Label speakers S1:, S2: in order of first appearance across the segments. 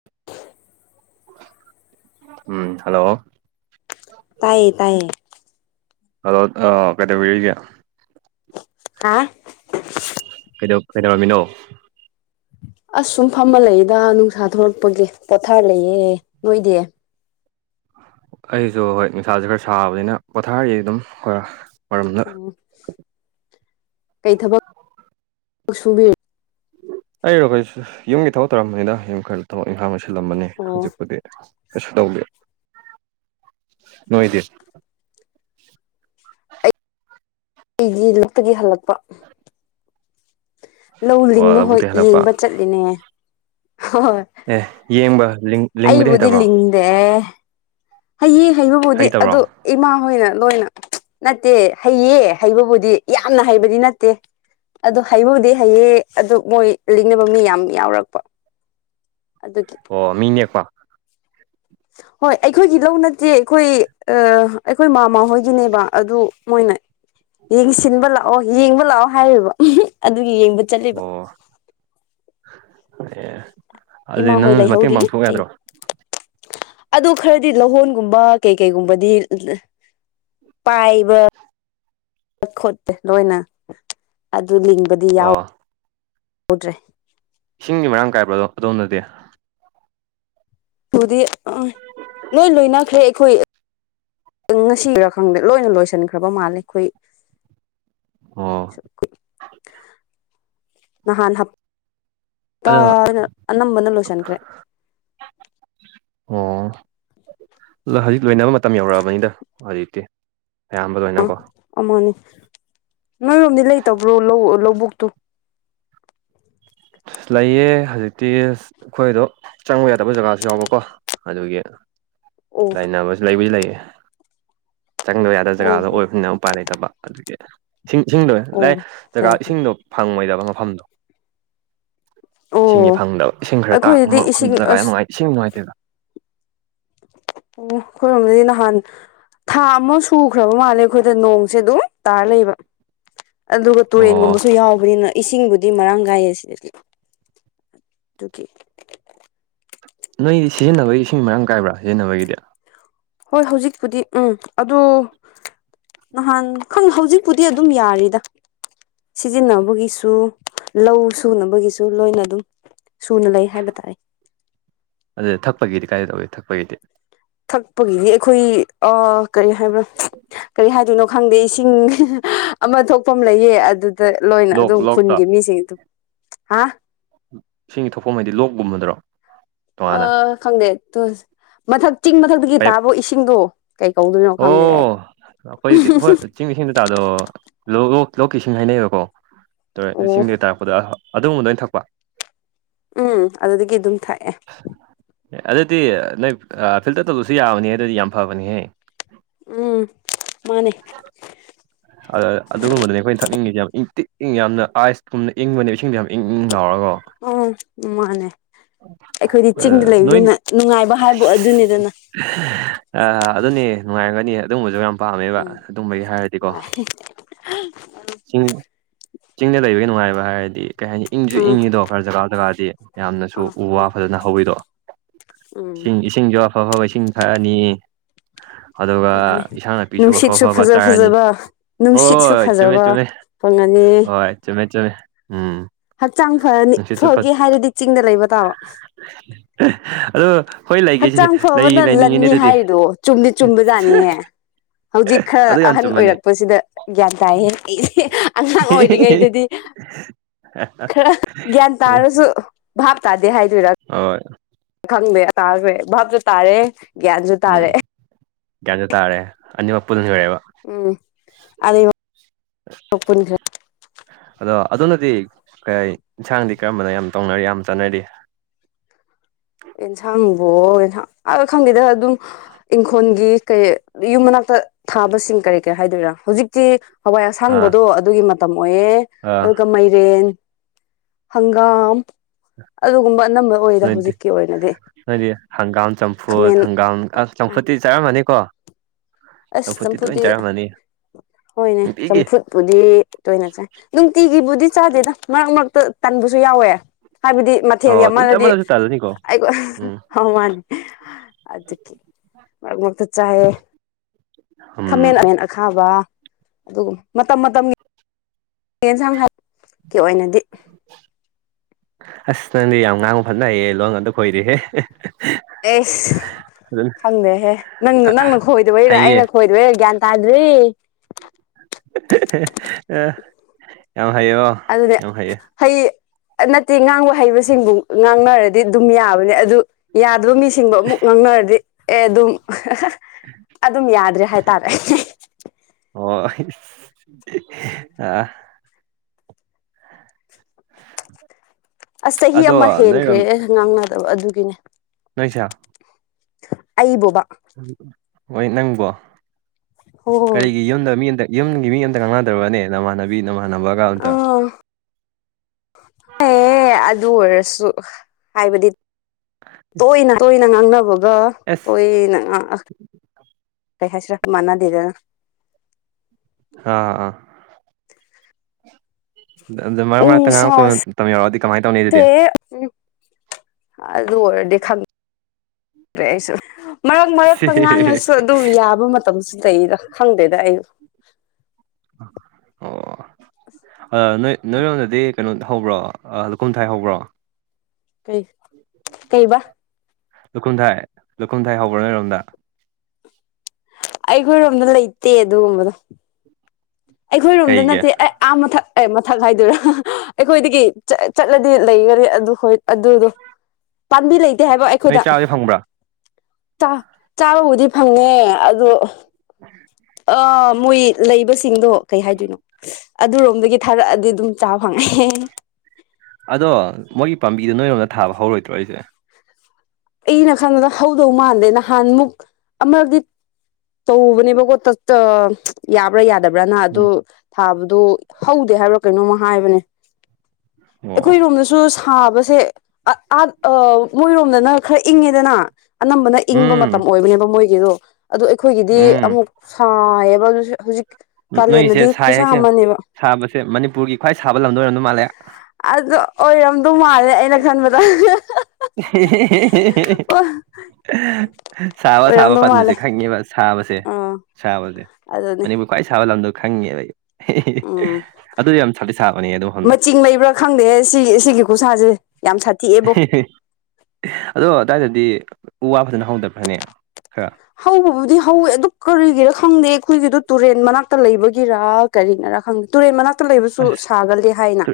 S1: [inaudible]
S2: [unintelligible] ꯎꯝ hello
S1: ꯇꯥꯏꯌꯦ ꯇꯥꯏꯌꯦ
S2: ꯑꯗꯣ ꯑ ꯀꯩꯗꯧ ꯕꯤꯔꯤꯒꯦ
S1: [unintelligible]
S2: ꯀꯩꯗꯧ ꯀꯩꯗꯧꯔꯝꯃꯤꯅꯣ
S1: ꯑꯁ ꯁꯨꯝ ꯐꯝꯃ ꯂꯩꯗ ꯅꯨꯡꯁꯥ ꯊꯣꯛꯂꯛꯄꯒꯤ ꯄꯣꯊꯥꯔ ꯂꯩꯌꯦ ꯅꯣꯏꯗꯤ
S2: ꯑꯩꯖꯨ ꯍꯣꯏ ꯅꯨꯡꯁꯥꯥꯁꯦ ꯈꯔ ꯁꯥꯕꯅꯤꯅ ꯄꯣꯊꯥꯔꯤꯌꯦ ꯑꯗꯨꯝ ꯈꯔ ꯃꯔꯨꯝꯗ
S1: [unintelligible] ꯀꯩ ꯊꯕꯛ [unintelligible]
S2: ꯑꯩꯔꯣ [unintelligible] ꯌꯨꯝꯒꯤ ꯊꯕꯛ ꯇꯧꯔꯝꯕꯅꯤꯗ ꯌꯨꯝ ꯈꯔ ꯊꯕꯛ ꯏꯪꯈꯥꯡ ꯂꯣꯏꯁꯤꯜꯂꯝꯕꯅꯤ
S1: ꯑꯣ
S2: ꯍꯧꯖꯤꯛꯄꯨꯗꯤ ꯀꯩꯁꯨ ꯇꯧꯗꯦ [unintelligible] ꯅꯣꯏꯗꯤ
S1: ꯑꯩꯒꯤ ꯂꯕꯨꯛꯇꯒꯤ ꯍꯜꯂꯛꯄ ꯂꯧ
S2: ꯑꯣ
S1: ꯂꯤꯡꯕ ꯍꯣꯏ
S2: ꯂꯧꯕꯨꯛꯇꯩ ꯍꯜꯂꯛꯄ
S1: ꯌꯦꯡꯕ ꯆꯠꯂꯤꯅꯦ ꯍꯣꯏ
S2: ꯑꯦ ꯌꯦꯡꯕ ꯂꯤꯡ ꯂꯤꯡꯕꯗꯤ ꯍꯩꯇꯕ꯭ꯔꯣ
S1: ꯑꯦ ꯍꯩꯌꯦ ꯍꯩꯕꯕꯨꯗꯤ
S2: ꯍꯩꯇꯕ꯭ꯔꯣ
S1: ꯑꯗꯨ ꯏꯃꯥ ꯍꯣꯏꯅ ꯂꯣꯏꯅ ꯅꯠꯇꯦ ꯍꯩꯌꯦ ꯍꯩꯕꯕꯨꯗꯤ ꯌꯥꯝꯅ ꯍꯩꯕꯗꯤ ꯅꯠꯇꯦ ꯑꯗꯨ ꯍꯩꯕꯕꯨꯗꯤ ꯍꯩꯌꯦ ꯑꯗꯨ ꯃꯣꯏ ꯂꯤꯡꯅꯕ ꯃꯤ ꯌꯥꯝ ꯌꯥꯎꯔꯛꯄ ꯑꯗꯨꯒꯤ
S2: ꯑꯣ ꯃꯤꯅꯦꯛꯄ
S1: ꯍꯣꯏ ꯑꯩꯈꯣꯏꯒꯤ ꯂꯧ ꯅꯠꯇꯦ ꯑꯩꯈꯣꯏ ꯑ ꯑꯩꯈꯣꯏ ꯃꯥꯝꯃꯍꯣꯏꯒꯤꯅꯦꯕ ꯑꯗꯨ ꯃꯣꯏꯅ ꯌꯦꯡꯁꯤꯟꯕ ꯂꯥꯛꯑꯣ ꯌꯦꯡꯕ ꯂꯥꯛꯑꯣ ꯍꯥꯏꯔꯤꯕ [unintelligible] ꯑꯗꯨꯒꯤ ꯌꯦꯡꯕ ꯆꯠꯂꯤꯕ
S2: ꯑꯣ ꯑꯦ ꯑꯗꯨꯗꯤ
S1: ꯏꯃꯥꯍꯣꯏ
S2: ꯅꯪꯖꯨ ꯃꯇꯦꯡ
S1: ꯂꯩꯍꯧꯔꯤ
S2: ꯄꯥꯡꯊꯣꯛꯎ ꯌꯥꯗ꯭ꯔꯣ
S1: [unintelligible] ꯑꯗꯨ ꯈꯔꯗꯤ ꯂꯧꯍꯣꯟꯒꯨꯝꯕ ꯀꯩ ꯀꯩꯒꯨꯝꯕꯗꯤ ꯄꯥꯏꯕ [inaudible] ꯈꯣꯠꯇꯦ ꯂꯣꯏꯅ ꯑꯗꯨ ꯂꯤꯡꯕꯗꯤ ꯌꯥꯎ
S2: ꯑꯣ
S1: [inaudible] ꯎꯗ꯭ꯔꯦ
S2: ꯏꯁꯤꯡꯗꯤ ꯃꯔꯥꯡ ꯀꯥꯏꯕ꯭ꯔꯣ [unintelligible] ꯑꯗꯣꯝꯗꯗꯤ
S1: ꯑꯗꯨꯗꯤ ꯑ ꯂꯣꯏ ꯂꯣꯏꯅꯈ꯭ꯔꯦ ꯑꯩꯈꯣꯏ ꯉꯁꯤ ꯔꯥ ꯈꯪꯗꯦ ꯂꯣꯏꯅ ꯂꯣꯏꯁꯤꯟꯈ꯭ꯔꯕ ꯃꯥꯜꯂꯦ ꯑꯩꯈꯣꯏ [inaudible]
S2: ꯑꯣ [inaudible]
S1: ꯅꯍꯥꯟ
S2: ꯑꯗꯣ
S1: ꯍꯞꯇꯥꯅ ꯑꯅꯝꯕꯅ ꯂꯣꯏꯁꯤꯟꯈ꯭ꯔꯦ
S2: [unintelligible] ꯎꯝ ꯑꯗꯣ ꯍꯧꯖꯤꯛ ꯂꯣꯏꯅꯕ ꯃꯇꯝ ꯌꯧꯔꯛꯑꯕꯅꯤꯗ ꯍꯧꯖꯤꯛꯇꯤ ꯑꯌꯥꯝꯕ ꯂꯣꯏꯅꯀꯣ
S1: ꯑꯃꯅꯤ ꯅꯣꯏꯔꯣꯝꯗꯤ ꯂꯩꯇꯕ꯭ꯔꯣ ꯂꯧ ꯂꯧꯕꯨꯛꯇꯨ
S2: ꯂꯩꯌꯦ ꯍꯧꯖꯤꯛꯇꯤ ꯑꯁ ꯑꯩꯈꯣꯏꯗꯣ ꯆꯪꯕ ꯌꯥꯗꯕ ꯖꯒꯥꯖꯨ ꯌꯥꯎꯕꯀꯣ ꯑꯗꯨꯒꯤ
S1: ꯑꯣ
S2: ꯇꯥꯏꯅꯕꯖꯦ ꯂꯩꯕꯨꯗꯤ ꯂꯩꯌꯦ ꯆꯪꯗꯕ ꯌꯥꯗꯕ ꯖꯒꯥꯗꯣ
S1: ꯑꯣ
S2: ꯑꯣꯏꯕꯅꯤꯅ ꯎꯄꯥꯏ ꯂꯩꯇꯕ ꯑꯗꯨꯒꯤ ꯏꯁꯤꯡ ꯏꯁꯤꯡꯗꯣ
S1: ꯑꯣ
S2: ꯂꯥꯏꯛ ꯖꯒꯥ
S1: ꯐꯩ ꯐꯩ
S2: ꯏꯁꯤꯡꯗꯣ ꯐꯪꯉꯣꯏꯗꯕ ꯃꯐꯝꯗꯣ
S1: ꯑꯣ
S2: ꯏꯁꯤꯡꯒꯤ ꯐꯪꯗꯕ ꯏꯁꯤꯡ ꯈꯔ ꯇꯥꯛ ꯑꯃ
S1: ꯑꯩꯈꯣꯏꯗꯗꯤ ꯏꯁꯤꯡ
S2: ꯃꯐꯝꯗ ꯖꯒꯥ ꯌꯥꯝ
S1: ꯑꯁ
S2: ꯅꯨꯡꯉꯥꯏ ꯏꯁꯤꯡ ꯅꯨꯡꯉꯥꯏꯇꯦꯗ
S1: ꯑꯣ ꯑꯩꯈꯣꯏꯔꯣꯝꯗꯗꯤ ꯅꯍꯥꯟ ꯊꯥ ꯑꯃ ꯁꯨꯈ꯭ꯔꯕ ꯃꯥꯜꯂꯦ ꯑꯩꯈꯣꯏꯗ ꯅꯣꯡꯁꯦ ꯑꯗꯨꯝ ꯇꯥꯔ ꯂꯩꯕ ꯑꯗꯨꯒ
S2: ꯑꯣ
S1: ꯇꯨꯔꯦꯟꯒꯨꯝꯕꯁꯨ ꯌꯥꯎꯕꯅꯤꯅ ꯏꯁꯤꯡꯕꯨꯗꯤ ꯃꯔꯥꯡ ꯀꯥꯏꯌꯦ ꯁꯤꯗꯗꯤ ꯑꯗꯨꯒꯤ
S2: ꯅꯣꯏꯗꯤ ꯁꯤꯖꯤꯟꯅꯕꯒꯤ ꯏꯁꯤꯡ ꯃꯔꯥꯡ ꯀꯥꯏꯕ꯭ꯔꯥ ꯁꯤꯖꯤꯟꯅꯕꯒꯤꯗꯤ
S1: ꯍꯣꯏ ꯍꯧꯖꯤꯛꯄꯨꯗꯤ ꯎꯝ ꯑꯗꯨ ꯉꯍꯥꯟ ꯈꯪ ꯍꯧꯖꯤꯛꯄꯨꯗꯤ ꯑꯗꯨꯝ ꯌꯥꯔꯤꯗ ꯁꯤꯖꯤꯟꯅꯕꯒꯤꯁꯨ ꯂꯧ ꯁꯨꯅꯕꯒꯤꯁꯨ ꯂꯣꯏꯅ ꯑꯗꯨꯝ ꯁꯨꯅ ꯂꯩ ꯍꯥꯏꯕ ꯇꯥꯔꯦ
S2: ꯑꯗꯨꯗ ꯊꯛꯄꯒꯤꯗꯤ ꯀꯥꯏꯗ ꯇꯧꯋꯤ ꯊꯛꯄꯒꯤꯗꯤ
S1: ꯊꯛꯄꯒꯤꯗꯤ ꯑꯩꯈꯣꯏ ꯑ ꯀꯔꯤ ꯍꯥꯏꯕ꯭ꯔꯥ ꯀꯔꯤ ꯍꯥꯏꯗꯣꯏꯅꯣ ꯈꯪꯗꯦ ꯏꯁꯤꯡ ꯑꯃ ꯊꯣꯛꯐꯝ ꯑꯃ ꯂꯩꯌꯦ ꯑꯗꯨ ꯂꯣꯏꯅ
S2: ꯂꯣꯛ
S1: ꯑꯗꯨꯝ
S2: ꯂꯣꯛꯇ
S1: ꯈꯨꯟꯒꯤ ꯃꯤꯁꯤꯡꯗꯨ ꯍꯥ
S2: ꯏꯁꯤꯡꯒꯤ ꯊꯣꯛꯐꯝ ꯍꯥꯏꯗꯤ ꯂꯣꯛꯀꯨꯝꯕꯗ꯭ꯔꯣ
S1: ꯑ ꯈꯪꯗꯦ ꯇ ꯃꯊꯛ ꯆꯤꯡ ꯃꯊꯛꯇꯒꯤ
S2: ꯄꯥꯏꯞ
S1: ꯇꯥꯕꯣ ꯏꯁꯤꯡꯗꯣ ꯀꯩ ꯀꯧꯗꯣꯏꯅꯣ ꯈꯪꯗꯦ ꯑꯩ
S2: ꯑꯣ ꯑꯩꯈꯣꯏꯗꯤ ꯍꯣꯏ ꯆꯤꯡ ꯏꯁꯤꯡꯗꯣ ꯇꯥꯗꯣꯑꯣ ꯂꯣꯀꯦꯁꯟ ꯍꯥꯏꯅꯩꯌꯦꯕꯀꯣ ꯇ
S1: ꯑꯣ
S2: ꯆꯤꯡꯗ ꯇꯥꯣ ꯑꯗꯨꯒꯨꯝꯕꯗ ꯑꯩꯅ ꯊꯄ
S1: ꯎꯝ ꯑꯗꯨꯗꯒꯤ ꯑꯗꯨꯝ ꯊꯛꯑꯦ
S2: ꯑꯦ ꯑꯗꯨꯗꯤ ꯅꯣꯏ ꯐꯤꯜꯇꯔ ꯇꯧꯕꯁꯨ ꯌꯥꯕꯅꯤ ꯑꯗꯨꯗꯤ ꯌꯥꯝ ꯐꯕꯅꯤꯍꯦ
S1: ꯎꯝ ꯃꯥꯅꯦ
S2: ꯑ ꯑꯗꯨꯒꯨꯝꯕꯗꯨꯅꯦ ꯑꯩꯈꯣꯏꯅ ꯊꯛꯅꯤꯡꯉꯤꯁꯦ ꯌꯥꯝ ꯏꯪ ꯇꯤꯛ ꯏꯪ ꯌꯥꯝꯅ ꯑꯥꯏꯁꯀꯨꯝꯅ ꯏꯪꯕꯅꯦ ꯏꯁꯤꯡꯗꯣ ꯌꯥꯝ ꯏꯪ ꯏꯪ ꯂꯥꯎꯔꯒꯣ
S1: ꯎ ꯃꯥꯅꯦ ꯑꯩꯈꯣꯏꯗꯤ
S2: ꯑ
S1: ꯆꯤꯡꯗ
S2: ꯅꯣꯏ
S1: ꯂꯩꯕꯅꯤꯅ ꯅꯨꯡꯉꯥꯏꯕ ꯍꯥꯏꯕ ꯑꯗꯨꯅꯤꯗꯅ
S2: ꯑꯗꯨꯅꯦ ꯅꯨꯡꯉꯥꯏꯔꯝꯒꯅꯤ ꯑꯗꯨꯝꯕꯁꯨ ꯌꯥꯝ ꯄꯥꯝꯃꯦꯕ
S1: ꯎꯝ
S2: ꯑꯗꯨꯝꯕꯒꯤ ꯍꯥꯏꯔꯗꯤ
S1: [inaudible]
S2: ꯆꯤꯡ ꯆꯤꯡꯗ ꯂꯩꯕꯒꯤ ꯅꯨꯡꯉꯥꯏꯕ ꯍꯥꯏꯔꯗꯤ ꯀꯩ ꯍꯥꯏꯅꯤ ꯏꯪꯁꯨ
S1: ꯎꯝ
S2: ꯏꯪꯉꯤꯗꯣ ꯈꯔ ꯖꯒꯥ ꯖꯒꯥꯗꯤ ꯌꯥꯝꯅꯁꯨ
S1: ꯑ
S2: ꯎ ꯋꯥ ꯐꯖꯅ ꯍꯧꯋꯤꯗꯣ
S1: ꯎꯝ
S2: ꯏꯁꯤꯡ ꯏꯁꯤꯡꯁꯨ ꯑꯐ ꯑꯐꯕ ꯏꯁꯤꯡ ꯐꯛꯑꯅꯤ
S1: ꯃꯥꯅꯦ
S2: ꯅꯥꯄꯤꯁꯨ ꯑꯐ
S1: ꯅꯨꯡꯁꯤꯠꯁꯨ
S2: ꯑꯐꯕ
S1: ꯐꯖ
S2: ꯆꯥꯔꯅꯤ
S1: ꯐꯖꯕ ꯅꯨꯡꯁꯤꯠꯁꯨ
S2: ꯍꯣꯏ ꯆꯨꯝꯃꯦ
S1: ꯐꯖꯕ
S2: ꯆꯨꯝꯃꯦ
S1: ꯐꯪꯉꯅꯤ
S2: ꯍꯣꯏ ꯆꯃꯦ ꯆꯃꯦ ꯎꯝ
S1: ꯍꯛꯆꯥꯡ ꯐꯅꯤ
S2: ꯅꯨꯡꯁꯤꯠꯁꯨ
S1: ꯐꯒꯦ ꯍꯥꯏꯔꯗꯤ ꯆꯤꯡꯗ ꯂꯩꯕ ꯇꯥꯕ
S2: ꯑꯗꯨꯣ
S1: ꯍꯛꯆꯥꯡ ꯐꯕꯅ ꯂꯟꯅꯤ ꯍꯥꯏꯔꯤꯗꯣ ꯆꯨꯝꯗꯤ ꯆꯨꯝꯕꯖꯥꯠꯅꯤꯍꯦ ꯍꯧꯖꯤꯛ ꯈꯔ
S2: ꯑꯗꯨ ꯌꯥꯝ
S1: ꯑꯍꯟ
S2: ꯆꯨꯝꯕꯅꯦ
S1: ꯑꯣꯏꯔꯛꯄꯁꯤꯗ ꯒ꯭ꯌꯥꯟ ꯇꯥꯏ ꯍꯦꯛꯛꯏꯁꯦ ꯑꯉꯥꯡ ꯑꯣꯏꯔꯤꯉꯩꯗꯗꯤ ꯈꯔ ꯒ꯭ꯌꯥꯟ ꯇꯥꯔꯁꯨ ꯚꯥꯞ ꯇꯥꯗꯦ ꯍꯥꯏꯗꯣꯏꯔ
S2: ꯍꯣꯣꯏ
S1: ꯈꯪꯗꯦ ꯇꯥꯈ꯭ꯔꯦ ꯚꯥꯞꯁꯨ ꯇꯥꯔꯦ ꯒ꯭ꯌꯥꯟꯁꯨ
S2: ꯎꯝ
S1: ꯇꯥꯔꯦ
S2: ꯆꯪꯗ ꯇꯥꯔꯦ ꯑꯅꯤꯃꯛ ꯄꯨꯗꯅ ꯀꯦꯕ
S1: ꯎꯝ ꯑꯗꯩ ꯄꯨꯟꯈ꯭ꯔꯦ
S2: ꯑꯗꯣ ꯑꯗꯨꯅꯗꯤ ꯏꯟꯁꯥꯡꯗꯤ ꯀꯔꯝꯕꯅ ꯌꯥꯝ ꯇꯧꯅꯔꯤ ꯌꯥꯝ ꯆꯥꯟꯅꯔꯤ
S1: ꯌꯦꯟꯁꯥꯡꯕꯣ ꯑꯦꯟꯁꯥꯡ ꯑ ꯈꯪꯗꯦꯗ ꯑꯗꯨꯝ ꯏꯪꯈꯣꯜꯒꯤ ꯀꯩ ꯌꯨꯝ ꯃꯅꯥꯛꯇ ꯊꯥꯕꯁꯤꯡ ꯀꯔꯤ ꯀꯔꯤ ꯍꯥꯏꯗꯣꯏꯔꯥ ꯍꯧꯖꯤꯛꯇꯤ ꯍꯋꯥꯏ
S2: ꯑꯥ
S1: ꯑꯁꯥꯡꯕꯗꯣ ꯑꯗꯨꯒꯤ ꯃꯇꯝ ꯑꯣꯏꯑꯦ
S2: ꯑꯥ
S1: ꯑꯗꯨꯒ ꯃꯥꯏꯔꯦꯟ ꯍꯪꯒꯥꯝ ꯑꯗꯨꯒꯨꯝꯕ ꯑꯅꯝꯕ ꯑꯣꯏꯗ ꯍꯧꯖꯤꯛ
S2: ꯍꯥꯏꯗꯤ ꯍꯪꯒꯥꯝ
S1: ꯈꯥꯃꯦꯟ
S2: ꯆꯝꯐꯨꯠ ꯍꯪꯒꯥꯝ
S1: ꯑ
S2: ꯆꯝꯐꯨꯠꯇꯤ ꯆꯥꯔꯝꯃꯅꯤꯀꯣ
S1: ꯑꯁ
S2: ꯆꯝꯐꯨꯠꯇꯤ ꯇꯣꯏꯅ
S1: ꯆꯝꯐꯨꯗꯤꯤ
S2: ꯆꯥꯔꯝꯃꯅꯤ
S1: ꯍꯣꯏꯅꯦ
S2: ꯅꯨꯡꯇꯤꯒꯤ
S1: ꯆꯝꯐꯨꯠ ꯕꯨꯗꯤ ꯇꯣꯏꯅ ꯆꯥꯏ ꯅꯨꯡꯇꯤꯒꯤꯕꯨꯗꯤ ꯆꯥꯗꯦꯗ ꯃꯔꯛ ꯃꯔꯛꯇ ꯇꯟꯕꯁꯨ ꯌꯥꯎꯋꯦ ꯍꯥꯏꯕꯗꯤ
S2: ꯑꯣ
S1: ꯃꯊꯦꯜꯒꯤ
S2: ꯑꯗꯨꯝ
S1: ꯑꯃꯅꯗꯤ
S2: ꯆꯥꯃꯜꯂꯁꯨ ꯇꯥꯜꯂꯅꯤꯀꯣ
S1: ꯑꯩ
S2: ꯎꯝ
S1: ꯃꯥꯅꯤ ꯑꯗꯀꯤ ꯃꯔ ꯃꯛꯇ ꯆꯥꯍꯦ
S2: ꯎꯝ
S1: ꯈꯥꯃꯦꯟ ꯑꯃꯦꯟ ꯑꯈꯥꯕ ꯑꯗꯨꯒꯨꯝ ꯃꯇꯝ ꯃꯇꯝꯒꯤ ꯌꯦꯟꯁꯥꯡ ꯍꯥꯏ ꯑꯣꯏꯅꯗꯤ
S2: ꯑꯁ ꯅꯪꯗꯤ ꯌꯥꯝ ꯉꯥꯡꯕ ꯐꯠꯅ ꯍꯌꯦꯦ ꯂꯣꯟ ꯉꯇ ꯈꯣꯏꯔꯤꯍꯦ
S1: ꯑꯦꯁ ꯈꯪꯗꯦꯍꯦ ꯅꯪꯅ ꯅꯪꯅ ꯈꯣꯏꯗꯕꯩꯔ
S2: ꯍꯩꯌꯦ
S1: ꯑꯩꯅ ꯍꯣꯏꯔꯣꯏꯦ ꯒ꯭ꯌꯥꯟ ꯇ ꯍꯥꯏꯗ꯭ꯔꯤ
S2: ꯑ ꯌꯥꯝ ꯍꯥꯏꯌꯣ
S1: ꯑꯗꯨꯗ ꯍꯩ ꯅꯠꯇꯦ ꯉꯥꯡꯕ ꯍꯩꯕꯁꯤꯡꯕꯨ ꯉꯥꯡꯅꯔꯗꯤ ꯑꯗꯨꯝ ꯌꯥꯕꯅꯦ ꯑꯗꯨ ꯌꯥꯗꯕ ꯃꯤꯁꯤꯡꯗꯣ ꯑꯃꯨꯛ ꯉꯥꯡꯅꯔꯗꯤ ꯑꯦ ꯑꯗꯨꯝ ꯑꯗꯨꯝ ꯌꯥꯗ꯭ꯔꯦ ꯍꯥꯏꯇꯥꯔꯦ
S2: ꯑꯣ ꯑꯥ
S1: ꯑꯁ ꯆꯍꯤ
S2: ꯑꯗꯣ
S1: ꯑꯃ ꯍꯦꯟꯈ꯭ꯔꯦ
S2: ꯅꯣꯏꯔꯣꯝ
S1: ꯑꯦ ꯉꯥꯡꯅꯗꯕ ꯑꯗꯨꯒꯤꯅꯦ
S2: ꯂꯩꯏꯁ
S1: ꯑꯩꯕꯨꯕꯥ
S2: ꯍꯣꯏ ꯅꯪꯕꯣ
S1: ꯍꯣꯏ
S2: ꯀꯔꯤꯒꯤ ꯌꯨꯝꯗ ꯃꯤ ꯍꯟꯗꯛ ꯌꯨꯝꯒꯤ ꯃꯤ ꯑꯃꯝꯇ ꯀꯪꯅꯗ꯭ꯔꯕꯅꯦ ꯅꯃꯥꯟꯅꯕꯤ ꯅꯃꯥꯟꯅꯕꯒ ꯑꯝꯇ
S1: ꯑꯥ ꯑꯦ ꯑꯗꯨ ꯑꯣꯏꯔꯁꯨ ꯍꯥꯏꯕꯗꯤ ꯇꯣꯏꯅ ꯇꯣꯏꯅ ꯅ ꯉꯥꯡꯅꯕꯒ
S2: ꯑꯦꯁ
S1: ꯇꫭꯛꯏ ꯅ ꯀꯩ ꯍꯥꯏꯁꯤꯔꯥ ꯃꯥꯟꯅꯗꯦꯗꯅ
S2: ꯑꯥ ꯑꯥ ꯑ ꯃꯔꯛ ꯃꯔꯛꯇ ꯉꯥꯡꯉꯛꯄ
S1: ꯅꯨꯡꯁꯥꯁꯦ
S2: ꯃꯇꯝ ꯑꯣꯔꯗꯤ ꯀꯃꯥꯏꯅ ꯇꯧꯅꯤ ꯑꯗꯨꯗꯤ
S1: ꯎꯝ ꯑꯗꯨ ꯑꯣꯏꯔꯗꯤ ꯈꯪ꯭ꯔꯦ ꯑꯩꯁꯨ ꯃꯔꯛ
S2: ꯁꯤ
S1: ꯃꯔꯛꯇ ꯉꯥꯡꯉꯁꯨ ꯑꯗꯨ ꯌꯥꯕ ꯃꯇꯝꯁꯨ ꯂꯩꯔ ꯈꯪꯗꯦꯗ ꯑꯩ
S2: ꯑꯣ ꯑꯗꯨ ꯅꯣꯏ ꯅꯣꯏꯔꯣꯟꯗꯗꯤ ꯀꯩꯅꯣ ꯍꯧꯕ꯭ꯔꯣ ꯂ ꯀꯨꯝꯊꯥꯏ ꯍꯧꯕ꯭ꯔꯣ
S1: ꯀꯩ ꯀꯩꯕ
S2: ꯂꯨꯈꯨꯝꯊꯥꯏ ꯂꯈꯨꯝꯊꯥꯏ ꯍꯧꯕ꯭ꯔꯥ ꯅꯣꯏꯔꯣꯝꯗ
S1: ꯑꯩꯈꯣꯏꯔꯣꯝꯗ ꯂꯩꯇꯦ ꯑꯗꯨꯒꯨꯝꯕꯗꯣ ꯑꯩꯈꯣꯏ ꯔꯣꯝꯗ
S2: ꯀꯩꯒꯤ
S1: ꯅꯠꯇꯦ ꯑꯥ ꯃꯊꯛ ꯑꯦ ꯃꯊꯛ ꯍꯥꯏꯗꯣꯏꯔꯥ ꯑꯩꯈꯣꯏꯗꯒꯤ ꯆꯠꯂꯗꯤ ꯂꯩꯒꯅꯤ ꯑꯗꯨ ꯍꯣꯏ ꯑꯗꯨꯗꯣ ꯄꯥꯟꯝꯕꯤ ꯂꯩꯇꯦ ꯍꯥꯏꯕ
S2: ꯅꯣꯏ
S1: ꯑꯩꯈꯣꯏꯗ
S2: ꯆꯥꯕꯗꯤ ꯐꯪꯕ꯭ꯔꯥ
S1: ꯆꯥꯕꯕꯨꯗꯤ ꯐꯪꯉ ꯑꯗꯣ ꯑ ꯃꯣꯏ ꯂꯩꯕꯁꯤꯡꯗꯣ ꯀꯩ ꯍꯥꯏꯗꯣꯏꯅꯣ ꯑꯗꯨꯔꯣꯝꯗꯒꯤ ꯊꯥꯔꯛꯑꯗꯤ ꯑꯗꯨꯝ ꯆꯥ ꯐꯪꯉꯛꯑꯦ
S2: ꯑꯗꯣ ꯃꯣꯏꯒꯤ ꯄꯥꯝꯕꯤꯗꯨꯣ ꯅꯣꯏꯔꯣꯝꯗ ꯊꯥꯕ ꯍꯧꯔꯣꯏꯗ꯭ꯔꯣ ꯍꯥꯏꯁꯦ
S1: ꯑꯩꯅ ꯈꯟꯕꯗ ꯍꯧꯗꯧ ꯃꯥꯟꯗꯦ ꯅꯍꯥꯟꯃꯨꯛ ꯑꯃꯒꯤ ꯇꯕꯅꯤꯕꯒꯣ ꯇꯠ ꯌꯥꯕ꯭ꯔꯥ ꯌꯥꯗꯕ꯭ꯔꯅ ꯑꯗꯨ
S2: ꯎꯝ
S1: ꯊꯥꯕꯗꯨꯣ ꯍꯧꯗꯦ ꯍꯥꯏꯕ꯭ꯔꯥ ꯀꯩꯅꯣꯝꯃ ꯍꯥꯏꯕꯅꯦ
S2: ꯑꯣ
S1: ꯑꯩꯈꯣꯏꯔꯣꯝꯗꯁꯨ ꯁꯥꯕꯁꯦ ꯃꯣꯏꯔꯣꯝꯗꯅ ꯈꯔ ꯏꯪꯉꯦꯗꯅ ꯑꯅꯝꯕꯅ ꯏꯪꯕ
S2: ꯎꯝ
S1: ꯃꯇꯝ ꯑꯣꯏꯕꯅꯦꯕ ꯃꯣꯏꯒꯤꯗꯣ ꯑꯗꯣ ꯑꯩꯈꯣꯏꯒꯤꯗꯤ
S2: ꯎꯝ
S1: ꯑꯃꯨꯛ ꯁꯥꯏꯌꯦꯕ ꯑꯗꯨ ꯍꯧꯖꯤꯛ
S2: ꯎꯝ ꯅꯣꯏꯁꯦ
S1: ꯀꯥꯂꯦꯟꯗꯗꯤ
S2: ꯁꯥꯏ
S1: ꯈꯨꯠꯁꯥ
S2: ꯍꯥꯏꯁꯦ
S1: ꯑꯃꯅꯦꯕ
S2: ꯁꯥꯕꯁꯦ ꯃꯅꯤꯄꯨꯔꯒꯤ ꯈ꯭ꯋꯥꯏ ꯁꯥꯕ ꯂꯝꯗꯣꯏ ꯑꯗꯨ ꯃꯥꯜꯂꯦ
S1: ꯑ ꯑꯣꯏꯔꯝꯗꯧ ꯃꯥꯜꯂꯦ ꯑꯩꯅ ꯈꯟꯕꯗ
S2: [unintelligible] ꯁꯥꯕ ꯁꯥꯕ
S1: ꯑꯣꯏꯔꯝꯗꯧ
S2: ꯄꯟꯗꯨꯁꯦ
S1: ꯃꯥꯜꯂꯦ
S2: ꯈꯪꯉꯦꯕ ꯁꯥꯕꯁꯦ
S1: ꯑꯥ
S2: ꯁꯥꯕꯁꯦ
S1: ꯑꯗꯨꯅꯦ
S2: ꯃꯅꯤꯄꯨꯔ ꯈ꯭ꯋꯥꯏ ꯁꯥꯕ ꯂꯝꯗꯣ ꯈꯪꯉꯦꯕ ꯑꯩ
S1: ꯎꯝ
S2: ꯑꯗꯨꯗ ꯌꯥꯝ ꯁꯇꯤ ꯁꯥꯕꯅꯦ ꯑꯗꯨ ꯃꯐꯝꯗꯣ
S1: ꯃꯆꯤꯡ ꯂꯩꯕ꯭ꯔꯥ ꯈꯪꯗꯦ ꯁꯤ ꯁꯤꯒꯤ ꯈꯨꯁꯥꯁꯦ ꯌꯥꯝ ꯁꯠ
S2: ꯑꯗꯣ ꯑꯗꯨꯗꯥꯋꯥꯏꯗꯗꯤ ꯎ ꯋꯥ ꯐꯖꯅ ꯍꯧꯗꯕ꯭ꯔꯅꯦ ꯈꯔ
S1: ꯍꯧꯕꯕꯨꯗꯤ ꯍꯧꯋꯦ ꯑꯗꯨ ꯀꯔꯤꯒꯤꯔꯥ ꯈꯪꯗꯦ ꯑꯩꯈꯣꯏꯒꯤꯗ ꯇꯨꯔꯦꯟ ꯃꯅꯥꯛꯇ ꯂꯩꯕꯒꯤꯔ ꯀꯔꯤꯅꯔꯥ ꯈꯪꯗꯦ ꯇꯨꯔꯦꯟ ꯃꯅꯥꯛꯇ ꯂꯩꯕꯁꯨ
S2: ꯑꯁ
S1: ꯁꯥꯒꯜꯂꯤ ꯍꯥꯏꯅ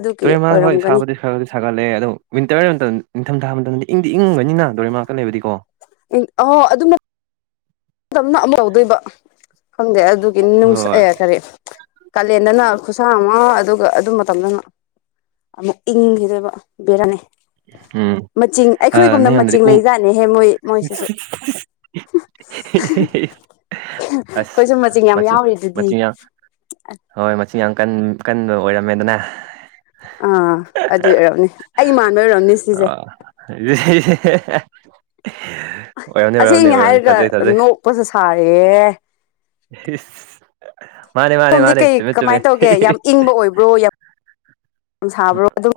S1: ꯑꯗꯨꯒꯤ ꯑꯣꯏꯔꯝꯒꯅꯤ
S2: ꯁꯥꯒꯠꯂꯛꯑꯦ ꯑꯗꯣꯋꯤꯟꯇꯔ ꯍꯥꯏꯕ ꯃꯇꯝꯗ ꯅꯤꯡꯊꯝꯊꯥ ꯃꯇꯝꯗꯗꯤ ꯏꯪꯗꯤ ꯏꯪꯒꯅꯤꯅ ꯇꯨꯔꯦꯟ ꯃꯅꯥꯛꯇ ꯂꯩꯕꯗꯤꯀꯣ
S1: ꯑ ꯑꯗꯨꯝ ꯗꯝꯅ ꯑꯃꯍꯧꯗꯣꯏꯕ ꯈꯪꯗꯦ ꯑꯗꯨꯒꯤ ꯅꯨꯡꯁ
S2: ꯍꯣꯏ
S1: ꯑꯦ ꯀꯔꯤ ꯀꯥꯂꯦꯟꯗꯅ ꯈꯨꯠꯁꯥ ꯑꯃ ꯑꯗꯨꯒ ꯑꯗꯨ ꯃꯇꯝꯗꯅ ꯑꯃꯨꯛ ꯏꯪꯈꯤꯗꯣꯏꯕ ꯕꯦꯔꯅꯤ
S2: ꯎꯝ
S1: ꯃꯆꯤꯡ
S2: ꯑ
S1: ꯑꯩꯈꯣꯏꯒꯨꯝꯅ ꯃꯆꯤ
S2: ꯅꯣꯏꯔꯣꯝꯗꯗꯤ ꯎ
S1: ꯂꯩꯖꯥꯠꯅꯦꯍꯦ ꯃꯣꯏ ꯃꯣꯏꯁꯤꯁꯨ
S2: ꯑꯁ
S1: ꯑꯩꯈꯣꯏꯁꯨ ꯃꯆꯤꯡ ꯌꯥꯝ
S2: ꯃꯆꯤ
S1: ꯌꯥꯎꯔꯤꯗꯨꯗꯤ
S2: ꯃꯆꯤ ꯌꯥ ꯍꯣꯏ ꯃꯁꯤꯡ ꯌꯥꯝ ꯀ ꯀꯟꯕ ꯑꯣꯏꯔꯝꯃꯦꯗꯅ
S1: ꯑꯥ ꯑꯗꯨꯏ ꯑꯣꯏꯔꯝꯅꯤ ꯑꯩ ꯃꯥꯟꯕ ꯑꯣꯏꯔꯝꯅꯤ ꯁꯤꯁꯦ
S2: [unintelligible] ꯑꯣꯏꯔꯝꯅꯤ
S1: ꯑꯁꯦꯡꯅꯦ
S2: ꯑꯣꯏꯔꯝꯅꯤ
S1: ꯍꯥꯏꯔꯒ
S2: ꯊꯥꯖꯩ ꯊꯥꯖꯩ
S1: ꯅꯣꯛꯄꯁꯨ ꯁꯥꯔꯦ
S2: ꯃꯥꯅꯦ ꯃꯥꯅꯦ
S1: ꯁꯣꯝꯗꯤ
S2: ꯃꯥꯅꯦ
S1: ꯀꯩ
S2: ꯆꯨꯝꯃꯦ ꯆꯨꯝꯃꯦ
S1: ꯀꯃꯥꯏꯅ ꯇꯧꯒꯦ ꯌꯥꯝ ꯏꯪꯕ ꯑꯣꯏꯕ꯭ꯔꯣ ꯌꯥꯝ
S2: ꯎꯝ
S1: ꯁꯥꯕ꯭ꯔꯣ ꯑꯗꯨꯝ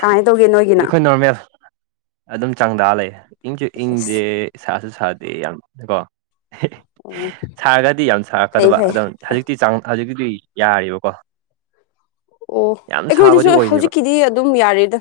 S1: ꯀꯃꯥꯏꯅ ꯇꯧꯒꯦ ꯅꯣꯏꯒꯤꯅ
S2: ꯅꯣꯔꯃꯦꯦꯜ ꯑꯗꯨꯝ ꯆꯥꯡꯗꯥ ꯂꯩ ꯏꯪꯁꯨ ꯏꯪꯗꯦ
S1: ꯑꯁ
S2: ꯁꯥꯁꯨ ꯁꯥꯗꯦ ꯌꯥꯝ ꯀꯣ
S1: ꯑꯣ
S2: ꯁꯥꯔꯒꯗꯤ ꯌꯥꯝ
S1: ꯐꯩ
S2: ꯁꯥꯔꯛꯀꯗꯕ
S1: ꯐꯩ
S2: ꯑꯗꯨ ꯍꯧꯖꯤꯛꯇꯤꯥꯡ ꯍꯧꯖꯤꯛꯇꯤꯗꯤ ꯌꯥꯔꯤꯕꯀꯣ
S1: ꯑꯣ
S2: ꯌꯥꯝ ꯁꯥꯕꯗꯤ
S1: ꯑꯩꯈꯣꯏꯗꯁꯨ
S2: ꯑꯣꯏꯗꯦꯕ
S1: ꯍꯧꯖꯤꯛꯀꯤꯗꯤ ꯑꯗꯨꯝ ꯌꯥꯔꯦꯗ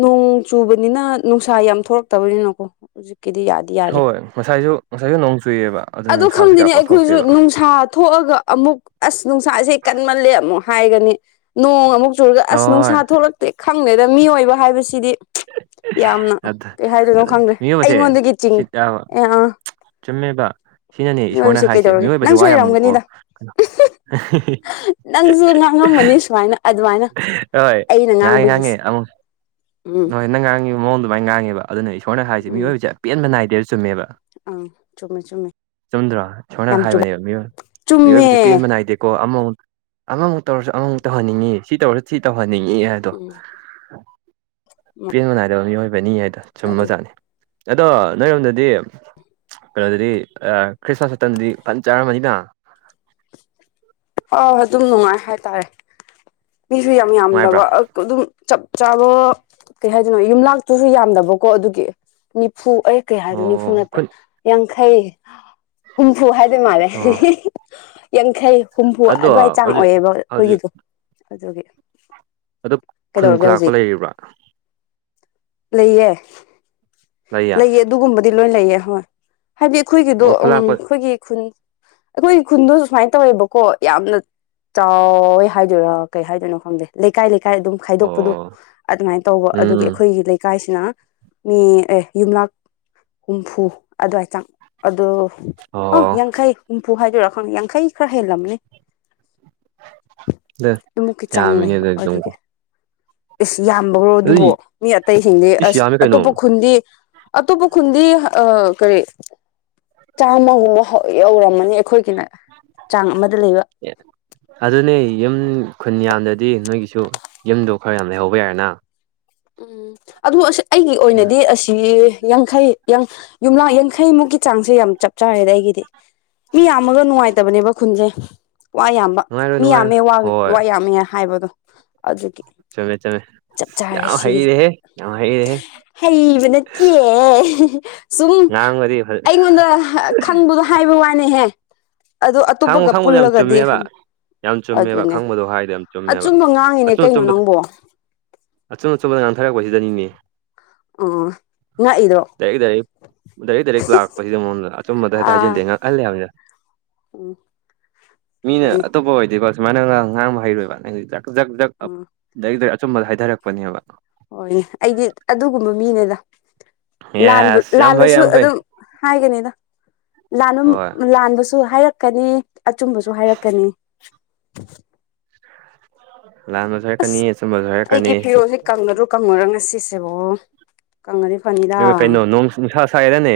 S1: ꯅꯣꯡ ꯆꯨꯕꯅꯤꯅ ꯅꯨꯡꯁꯥ ꯌꯥꯝ ꯊꯣꯛꯣꯔꯛꯇꯕꯅꯤꯅꯀꯣ ꯍꯧꯖꯤꯛꯀꯤꯗꯤ ꯌꯥꯗꯦ
S2: ꯍꯣꯏ ꯉꯁꯥꯏꯁꯨ ꯉꯁꯥꯏꯁꯨ ꯅꯣꯡ ꯆꯨꯏꯑꯕ ꯑꯗꯨꯅ
S1: ꯑꯗꯣ
S2: ꯅꯨꯡꯁꯥꯁꯨ
S1: ꯈꯪꯗꯦꯅꯦ
S2: ꯀꯌꯥ
S1: ꯑꯩꯈꯣꯏꯁꯨ
S2: ꯄꯥꯛꯊꯣꯛꯇꯦꯕ
S1: ꯅꯨꯡꯁꯥ ꯊꯣꯛꯑꯒ ꯑꯃꯨꯛ ꯑꯁ ꯅꯨꯡꯁꯥꯁꯦ ꯀꯟꯃꯜꯂꯦ ꯑꯃꯨꯛ ꯍꯥꯏꯒꯅꯤ ꯅꯣꯡ ꯑꯃꯨꯛ ꯆꯨꯔꯒ ꯑꯁ
S2: ꯍꯣꯏ
S1: ꯅꯨꯡꯁꯥ ꯊꯣꯛꯂꯛꯇꯦ ꯈꯪꯗꯦꯗ ꯃꯤꯏꯕ ꯍꯥꯏꯕꯁꯤꯗꯤ ꯌꯥꯝꯅ
S2: ꯑꯗꯨ
S1: ꯀꯩ ꯍꯥꯏꯗꯣꯏꯅꯣ
S2: ꯑꯗꯨ
S1: ꯈꯪꯗ꯭ꯔꯦ
S2: ꯃꯤꯑꯣꯏꯕꯁꯦ
S1: ꯑꯩꯉꯣꯟꯗꯒꯤ
S2: ꯁꯤ
S1: ꯆꯤꯡꯅꯤ ꯑ
S2: ꯆꯨꯝꯃꯦꯕ ꯁꯤꯅꯅꯦ ꯏꯁꯣꯔꯅ ꯍꯥꯏꯁꯦ
S1: ꯀꯩꯗꯧꯔꯒꯦ
S2: ꯃꯤꯑꯣꯏꯕꯕꯁꯤꯦ ꯋꯥ
S1: ꯅꯪꯁꯨ
S2: ꯌꯥꯝꯃꯨꯀꯣ
S1: ꯑꯣꯏꯔꯝꯒꯅꯤꯗ
S2: ꯀꯩꯅꯣ
S1: ꯅꯪꯁꯨ ꯉꯥꯡꯉꯝꯃꯅꯤ ꯁꯨꯃꯥꯏꯅ ꯑꯗꯨꯃꯥꯏꯅ
S2: ꯍꯣꯏ
S1: ꯑꯩꯅ
S2: ꯉꯥꯡꯉꯦ
S1: ꯉꯥꯡꯕꯒꯤꯁꯦ
S2: ꯉꯥꯡꯉꯦ ꯑꯃꯨꯛ
S1: ꯎꯝ
S2: ꯅꯣꯏ ꯅꯪ ꯉꯥꯡꯉꯤꯕ ꯃꯑꯣꯡ ꯑꯗꯨꯃꯅ ꯉꯥꯡꯉꯦꯕ ꯑꯗꯨꯅ ꯏꯁꯣꯔꯅ ꯍꯥꯏꯁꯦ ꯃꯤꯑꯣꯏꯕꯁꯦ ꯑꯄꯦꯟꯕ ꯅꯥꯏꯗꯦꯔ ꯆꯨꯝꯃꯦꯕ
S1: ꯑꯥ ꯆꯨꯝꯃꯦ ꯆꯨꯝꯃꯦ
S2: ꯆꯨꯝꯗ꯭ꯔꯥ ꯁꯝꯅ
S1: ꯌꯥꯝ ꯆꯨꯝꯃꯦ
S2: ꯍꯥꯏꯕꯅꯦꯕꯏ ꯃꯤꯑꯣꯏꯕꯕꯁꯤꯦ
S1: ꯆꯨꯝꯃꯦ
S2: ꯄꯦꯟꯍꯦꯟꯕ ꯅꯥꯏꯗꯦꯀꯣ ꯑꯃꯃ ꯑꯃꯃꯨꯛ ꯇꯧꯔꯁꯨ ꯑꯃꯃꯨꯛ ꯇꯧꯍꯟꯅꯤꯡꯉꯤ ꯁꯤ ꯇꯧꯔꯁꯨ ꯁꯤ ꯇꯧꯍꯟꯅꯤꯡꯉꯦ ꯍꯥꯏꯗꯣ
S1: ꯎꯝ
S2: ꯄꯦꯟꯕ ꯅꯥꯏꯗꯕ ꯃꯤꯑꯣꯏꯕꯅꯤ ꯍꯥꯏꯗꯣ ꯁꯨꯝ
S1: ꯑꯗꯨꯗꯤ
S2: ꯃꯆꯥꯥꯅꯤ ꯑꯗꯣ ꯅꯣꯏꯔꯣꯝꯗꯗꯤ ꯀꯩꯅꯣꯗꯨꯗꯤ ꯈ꯭ꯔꯤꯁꯃꯥꯁ ꯃꯇꯝꯗꯨꯗꯤ ꯐꯟ ꯆꯥꯔꯝꯃꯅꯤꯅ
S1: ꯑ ꯑꯗꯨꯝ ꯅꯨꯡꯉꯥꯏ ꯍꯥꯏꯇꯥꯔꯦ ꯃꯤꯁꯨ ꯌꯥꯝ
S2: ꯅꯨꯡꯉꯥꯏꯕ꯭ꯔꯥ
S1: ꯌꯥꯝꯗꯕ ꯑꯗꯨꯝ ꯆꯞ ꯆꯥꯕ ꯀꯩ ꯍꯥꯏꯗꯣꯏꯅꯣ ꯌꯨꯝꯂꯥꯛꯇꯨꯁꯨ ꯌꯥꯝꯗꯕꯀꯣ ꯑꯗꯨꯒꯤ ꯅꯤꯐꯨ ꯑꯣꯏ ꯀꯩꯌꯥ ꯍꯥꯏꯗꯨ ꯅꯤꯐꯨ
S2: ꯑꯣ
S1: ꯅꯠꯇꯦ
S2: ꯈꯨꯟ
S1: ꯌꯥꯡꯈꯩ ꯍꯨꯝꯐꯨ ꯍꯥꯏꯗꯣꯏ ꯃꯥꯜꯂꯦ
S2: ꯑꯣ
S1: ꯌꯥꯡꯈꯩ ꯍꯨꯝꯐꯨ
S2: ꯑꯗꯣ
S1: ꯑꯗꯨꯋꯥꯏ ꯆꯥꯡ
S2: ꯍꯧꯖꯤꯛ
S1: ꯑꯣꯏꯌꯦꯦꯕ
S2: ꯍꯧꯖꯤꯛ
S1: ꯑꯩꯈꯣꯏꯒꯤꯗꯣ ꯑꯗꯨꯒꯤ
S2: ꯑꯗꯨ ꯈꯨꯟ
S1: ꯀꯩꯗꯧꯔꯒꯦ
S2: ꯈꯨꯂꯥꯛꯄ
S1: ꯍꯧꯖꯤꯛ
S2: ꯂꯩꯔꯤꯕ꯭ꯔꯥ
S1: ꯂꯩꯌꯦ ꯂꯩꯌꯦ ꯑꯗꯨꯒꯨꯝꯕꯗꯤ ꯂꯣꯏ ꯂꯩꯌꯦ ꯍꯣꯏ ꯍꯥꯏꯗꯤ ꯑꯩꯈꯣꯏꯒꯤꯗꯣ
S2: ꯑꯣ
S1: ꯎꯝ
S2: ꯈꯨꯂꯥꯛꯄ
S1: ꯑꯩꯈꯣꯏꯒꯤ ꯈꯨꯟ ꯑꯩꯈꯣꯏꯒꯤ ꯈꯨꯟꯗꯣ ꯁꯨꯃꯥꯏꯅ ꯇꯧꯋꯦꯕꯀꯣ ꯌꯥꯝꯅ ꯆꯥꯎꯏ ꯍꯥꯏꯗꯣꯏꯔꯥ ꯀꯩ ꯍꯥꯏꯗꯣꯏꯅꯣ ꯈꯪꯗꯦ ꯂꯩꯀꯥꯏ ꯂꯩꯀꯥꯏ ꯑꯗꯨꯝ ꯈꯥꯏꯗꯣꯛꯄꯗꯣ
S2: ꯑꯣ
S1: ꯑꯗꯨꯃꯥꯏꯅ ꯇꯧꯕ ꯑꯗꯨꯒꯤ
S2: ꯎꯝ
S1: ꯑꯩꯈꯣꯏꯒꯤ ꯂꯩꯀꯥꯏꯁꯤꯅ ꯃꯤ ꯑꯦ ꯌꯨꯝꯂꯛ ꯍꯨꯝꯐꯨ ꯑꯗꯨꯋꯥꯏ ꯆꯥꯡ ꯑꯗꯣ ꯑꯣ ꯌꯥꯡꯈꯩ ꯍꯨꯝꯐꯨ ꯍꯥꯏꯗꯣꯏꯔꯥ ꯈꯪꯅꯤ ꯌꯥꯡꯈꯩ ꯈꯔ ꯍꯦꯜꯂꯝꯕꯅꯤ
S2: ꯑꯗꯨ
S1: ꯑꯃꯨꯛꯀꯤ ꯆꯥꯡ
S2: ꯌꯥꯝꯃꯤꯅꯦ
S1: ꯂꯩꯕ
S2: ꯑꯗꯨ
S1: ꯑꯗꯨꯒꯤ
S2: ꯑꯗꯨꯝꯀꯣ
S1: ꯏꯁꯁ ꯌꯥꯝꯕꯈ꯭ꯔꯣ ꯑꯗꯨꯕꯨ
S2: ꯑꯗꯨꯗꯤ
S1: ꯃꯤ ꯑꯇꯩꯁꯤꯡꯗꯤ
S2: ꯏꯁ
S1: ꯑꯁ
S2: ꯌꯥꯝꯃꯦ ꯀꯩꯅꯣ
S1: ꯑꯇꯣꯞꯄ ꯈꯨꯟꯗꯤ ꯑꯇꯣꯞꯄ ꯈꯨꯟꯗꯤ ꯀꯔꯤ ꯆꯥꯝꯃꯒꯨꯝꯕ ꯌꯧꯔꯝꯃꯅꯤ ꯑꯩꯈꯣꯏꯒꯤꯅ ꯆꯥꯡ ꯑꯃꯗ ꯂꯩꯕ
S2: ꯑꯗꯨꯅꯦ ꯌꯨꯝ ꯈꯨꯟ ꯌꯥꯝꯗꯗꯤ ꯅꯣꯏꯒꯤꯁꯨ ꯌꯨꯝꯗꯣ ꯈꯔ ꯌꯥꯝ ꯂꯩꯍꯧꯕ ꯌꯥꯔꯦꯅ
S1: ꯎꯝ ꯑꯗꯨ ꯑ ꯑꯩꯒꯤ
S2: ꯎꯝ
S1: ꯑꯣꯏꯅꯗꯤ ꯑꯁꯤ ꯌꯥꯡꯈꯩ ꯌꯨꯝꯂꯛ ꯌꯥꯡꯈꯩꯃꯨꯛꯀꯤ ꯆꯥꯡꯁꯦ ꯌꯥꯝ ꯆꯞ ꯆꯥꯔꯦꯗꯤ ꯑꯩꯒꯤꯗꯤ ꯃꯤ ꯌꯥꯝꯃꯒ ꯅꯨꯡꯉꯥꯏꯇꯕꯅꯦꯕ ꯈꯨꯟꯁꯦ ꯋꯥ ꯌꯥꯝ
S2: ꯅꯨꯡꯉꯥꯏꯔꯣꯏ
S1: ꯃꯤ
S2: ꯅꯨꯡꯉꯥꯏꯔꯣꯏ
S1: ꯌꯥꯝꯃꯦ
S2: ꯍꯣꯏ
S1: ꯋꯥ ꯌꯥꯝꯃꯦ ꯍꯥꯏꯕꯗꯣ ꯑꯗꯨꯒꯤ
S2: ꯆꯨꯝꯃꯦ ꯆꯨꯝꯃꯦ
S1: ꯆꯞ ꯆꯥꯔꯦ
S2: ꯌꯥꯝ
S1: ꯁꯤꯒꯤꯁꯦ
S2: ꯍꯩꯔꯦꯍꯦ ꯌꯥꯝ ꯍꯩꯔꯦꯍꯦ
S1: ꯑꯦ ꯁꯨꯝ
S2: ꯉꯥꯡꯕꯗꯤ
S1: ꯑꯩꯉꯣꯟꯗ ꯈꯪꯕꯗꯣ ꯍꯥꯏꯕ ꯋꯥꯅꯤꯍꯦ ꯑꯗꯨꯗꯣ
S2: ꯈꯥꯡꯕ
S1: ꯑꯇꯣꯞꯄꯒ
S2: ꯈꯥꯡꯕꯗꯣ ꯌꯥꯝ
S1: ꯄꯨꯜꯂꯒꯗꯤ
S2: ꯆꯨꯝꯃꯦꯕ ꯌꯥꯝ ꯆꯨꯝꯃꯦꯕ
S1: ꯑꯗꯨꯅꯦ
S2: ꯈꯪꯕꯗꯣ ꯍꯥꯏꯗꯣ ꯌꯥꯝ ꯆꯨꯝꯃꯦꯕ
S1: ꯑꯆꯨꯝꯕ ꯉꯥꯡꯉꯤꯅꯦ
S2: ꯑꯆꯨꯝ
S1: ꯀꯩꯅꯣ
S2: ꯑꯆꯨꯝꯕꯗ
S1: ꯅꯪꯕ
S2: ꯑꯆꯨꯝ ꯑꯆꯨꯝꯕꯗꯥ ꯉꯥꯡꯊꯔꯛꯄꯁꯤꯗꯅꯤꯅꯦ
S1: ꯑꯣ ꯉꯥꯛꯏꯔꯣ
S2: ꯗꯥꯏꯔꯦꯛ ꯗꯥꯏꯔꯦꯛ ꯗꯥꯏꯔꯦꯛ ꯗꯥꯏꯔꯦꯛ ꯂꯥꯛꯄꯁꯤꯗꯥ ꯃꯉꯣꯟꯗꯥ ꯑꯆꯨꯝꯕꯗꯥ ꯍꯦꯛꯇꯥ
S1: ꯑꯥ
S2: ꯍꯥꯏꯖꯂꯦꯅ ꯉꯥꯛꯍꯜꯂꯦ ꯍꯥꯏꯕꯅꯤꯗꯥ
S1: ꯎꯝ
S2: ꯃꯤꯅ
S1: ꯃꯥꯅꯤ
S2: ꯑꯇꯣꯞꯄ ꯑꯣꯏꯗꯤꯀꯣ ꯁꯨꯃꯥꯏꯅ ꯉꯥꯡ ꯉꯥꯡꯕ ꯍꯩꯔꯣꯏꯕ ꯍꯥꯏꯗꯤ ꯖꯛ ꯖꯛ ꯖꯛ
S1: ꯎꯝ
S2: ꯗꯥꯏꯔꯛ ꯗꯥꯏꯔꯛ ꯑꯆꯨꯝꯕꯗꯥ ꯍꯥꯏꯊꯔꯛꯄꯅꯦꯕ
S1: ꯍꯣꯏꯅꯦ ꯑꯩꯗꯤ ꯑꯗꯨꯒꯨꯝꯕꯥ ꯃꯤꯅꯦꯗꯥ ꯂꯥꯟ
S2: ꯌꯦꯁ ꯌꯥꯝ ꯐꯩ
S1: ꯂꯥꯜꯂꯁꯨ
S2: ꯌꯥꯝ ꯐꯩ
S1: ꯑꯗꯨꯝ ꯍꯥꯏꯒꯅꯤꯗꯥ ꯂꯥꯟ
S2: ꯍꯣꯏ
S1: ꯂꯥꯟꯕꯁꯨ ꯍꯥꯏꯔꯛꯀꯅꯤ ꯑꯆꯨꯝꯕꯁꯨ ꯍꯥꯏꯔꯛꯀꯥꯅꯤ
S2: ꯂꯥꯟꯕꯁꯨ ꯍꯥꯏꯔꯛꯀꯥꯅꯤ ꯑꯆꯨꯝꯕꯁꯨ ꯍꯥꯏꯔꯛꯀꯥꯅꯤ
S1: ꯀꯪꯂꯪꯉꯔꯨ ꯀꯪꯉꯨꯔ ꯉꯁꯤꯁꯦꯕꯣ ꯀꯪꯉꯥꯗꯤ ꯐꯅꯤ
S2: ꯍꯩꯃꯥ ꯀꯩꯅꯣ ꯅꯣꯡ ꯅꯨꯡꯁꯥ ꯁꯥꯏ ꯍꯥꯏꯅꯦ